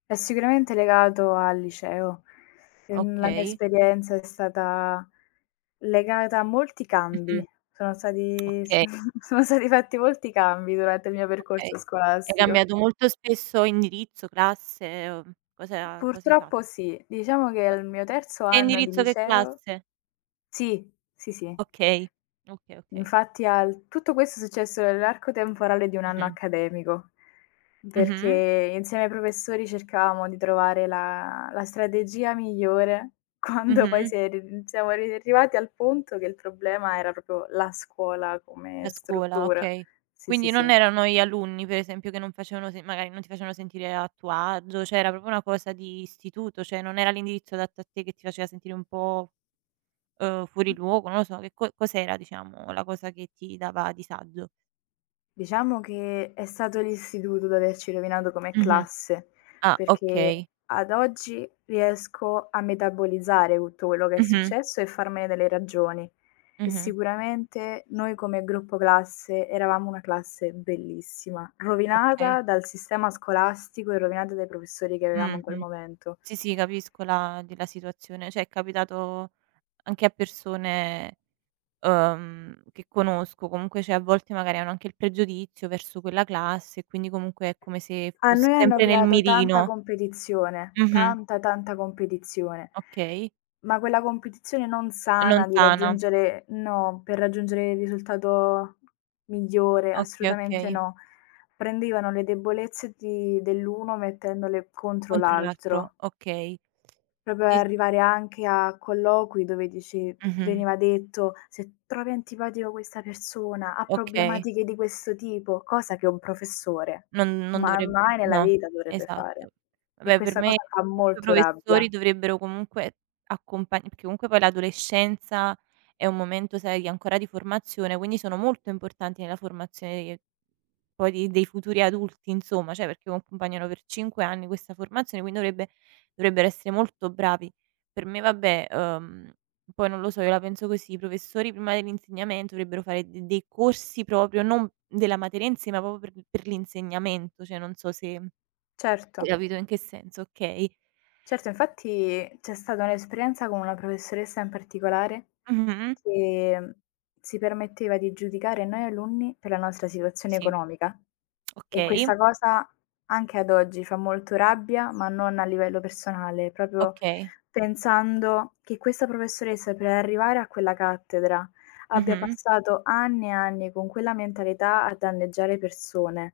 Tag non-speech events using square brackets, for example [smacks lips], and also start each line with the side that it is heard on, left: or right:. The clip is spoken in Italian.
left: È sicuramente legato al liceo. Ehm, la mia
right: Okay.
left: esperienza è stata legata a molti
right: Mh-mh.
left: cambi. Sono stati s
right: Okay.
left: sono stati fatti molti cambi durante il mio percorso
right: Okay. Hai
left: scolastico.
right: cambiato molto spesso indirizzo, classe o cos'ha cosa hai fatto?
left: Purtroppo sì, diciamo che
right: Ma
left: al mio terzo
right: che
left: anno di
right: indirizzo che
left: liceo
right: classe?
left: sì, sì, sì.
right: Okay. Okay, okay.
left: Infatti al tutto questo è successo nell'arco temporale di 1 anno
right: Mh-mh.
left: accademico,
right: Mh-mh.
left: perché insieme ai professori cercavamo di trovare la la strategia migliore, quando poi
right: Mh-mh.
left: si è ri mhmm, siamo arri arrivati al punto che il problema era proprio la scuola
right: La
left: come
right: scuola,
left: struttura.
right: okay.
left: Sì,
right: Quindi
left: sì,
right: non
left: sì.
right: erano gli alunni, per esempio, che non facevano se magari ,non ti facevano sentire a tuo agio, cioè, era proprio una cosa di istituto, cioè, non era l'indirizzo adatto a te che ti faceva sentire un po', uhm, fuori luogo? Non lo so, che co cos'era, diciamo, la cosa che ti dava disagio?
left: Diciamo che è stato l'istituto ad averci rovinato come
right: Mh-mh.
left: classe,
right: Ah,
left: perché,
right: okay.
left: ad oggi, riesco a metabolizzare tutto quello che è
right: Mh-mh.
left: successo e farmene delle ragioni. E
right: Mh-mh.
left: sicuramente noi, come gruppo classe, eravamo una classe bellissima,
right: Okay.
left: rovinata dal sistema scolastico e rovinata dai professori che avevamo in quel
right: Mh-mh.
left: momento.
right: Sì, sì, capisco la di la situazione. Cioè, è capitato anche a persone, uhm, che conosco, comunque, cioè, a volte, magari, hanno anche il pregiudizio verso quella classe, e quindi, comunque, è come se
left: A
right: fossi
left: noi hanno
right: sempre nel
left: creato tanta
right: mirino.
left: competizione.
right: Mh-mh.
left: Tanta, tanta competizione.
right: Okay.
left: Ma quella competizione non
right: Non
left: sana di
right: sana.
left: raggiungere no, per raggiungere il risultato migliore,
right: Okay,
left: assolutamente
right: okay.
left: no. Prendevano le debolezze di dell'uno mettendole contro
right: Contro l'altro,
left: l'altro.
right: okay.
left: Proprio
right: Sì.
left: arrivare anche a colloqui dove dici
right: Mh-mh.
left: veniva detto: "Se trovi antipatica questa persona, ha
right: Okay.
left: problematiche di questo tipo.", cosa che un professore
right: Non non
left: ma
right: dovreb
left: mai nella
right: no,
left: vita dovrebbe fare.
right: esatto.
left: E
right: Vabbè, per
left: questa
right: me, [unintelligible]
left: cosa fa
right: i
left: molto
right: professori
left: rabbia.
right: dovrebbero, comunque, accompag perché, comunque, poi, l'adolescenza è un momento, sai, ancora di formazione, quindi sono molto importanti nella formazione che poi di dei futuri adulti, insomma, cioè, perché accompagnano per 5 anni questa formazione, quindi dovrebbe dovrebbero essere molto bravi. Per me, vabbè, uhm, poi non lo so, io la penso così, i professori, prima dell'insegnamento, dovrebbero fare de dei corsi proprio, non della materia in sé, ma proprio per l per l'insegnamento. Cioè, non so se [swallows] hai
left: Certo.
right: capito in che senso, okay.
left: Certo, infatti c'è stata un'esperienza con una professoressa in particolare
right: Mh-mh.
left: che si permetteva di giudicare noi alunni per la nostra situazione
right: Sì.
left: economica.
right: [smacks lips]
left: E
right: Okay.
left: questa cosa anche ad oggi fa molto rabbia, ma non a livello personale, proprio
right: Okay.
left: pensando che questa professoressa per arrivare a quella cattedra abbia
right: Mh-mh.
left: passato anni e anni con quella mentalità a danneggiare persone.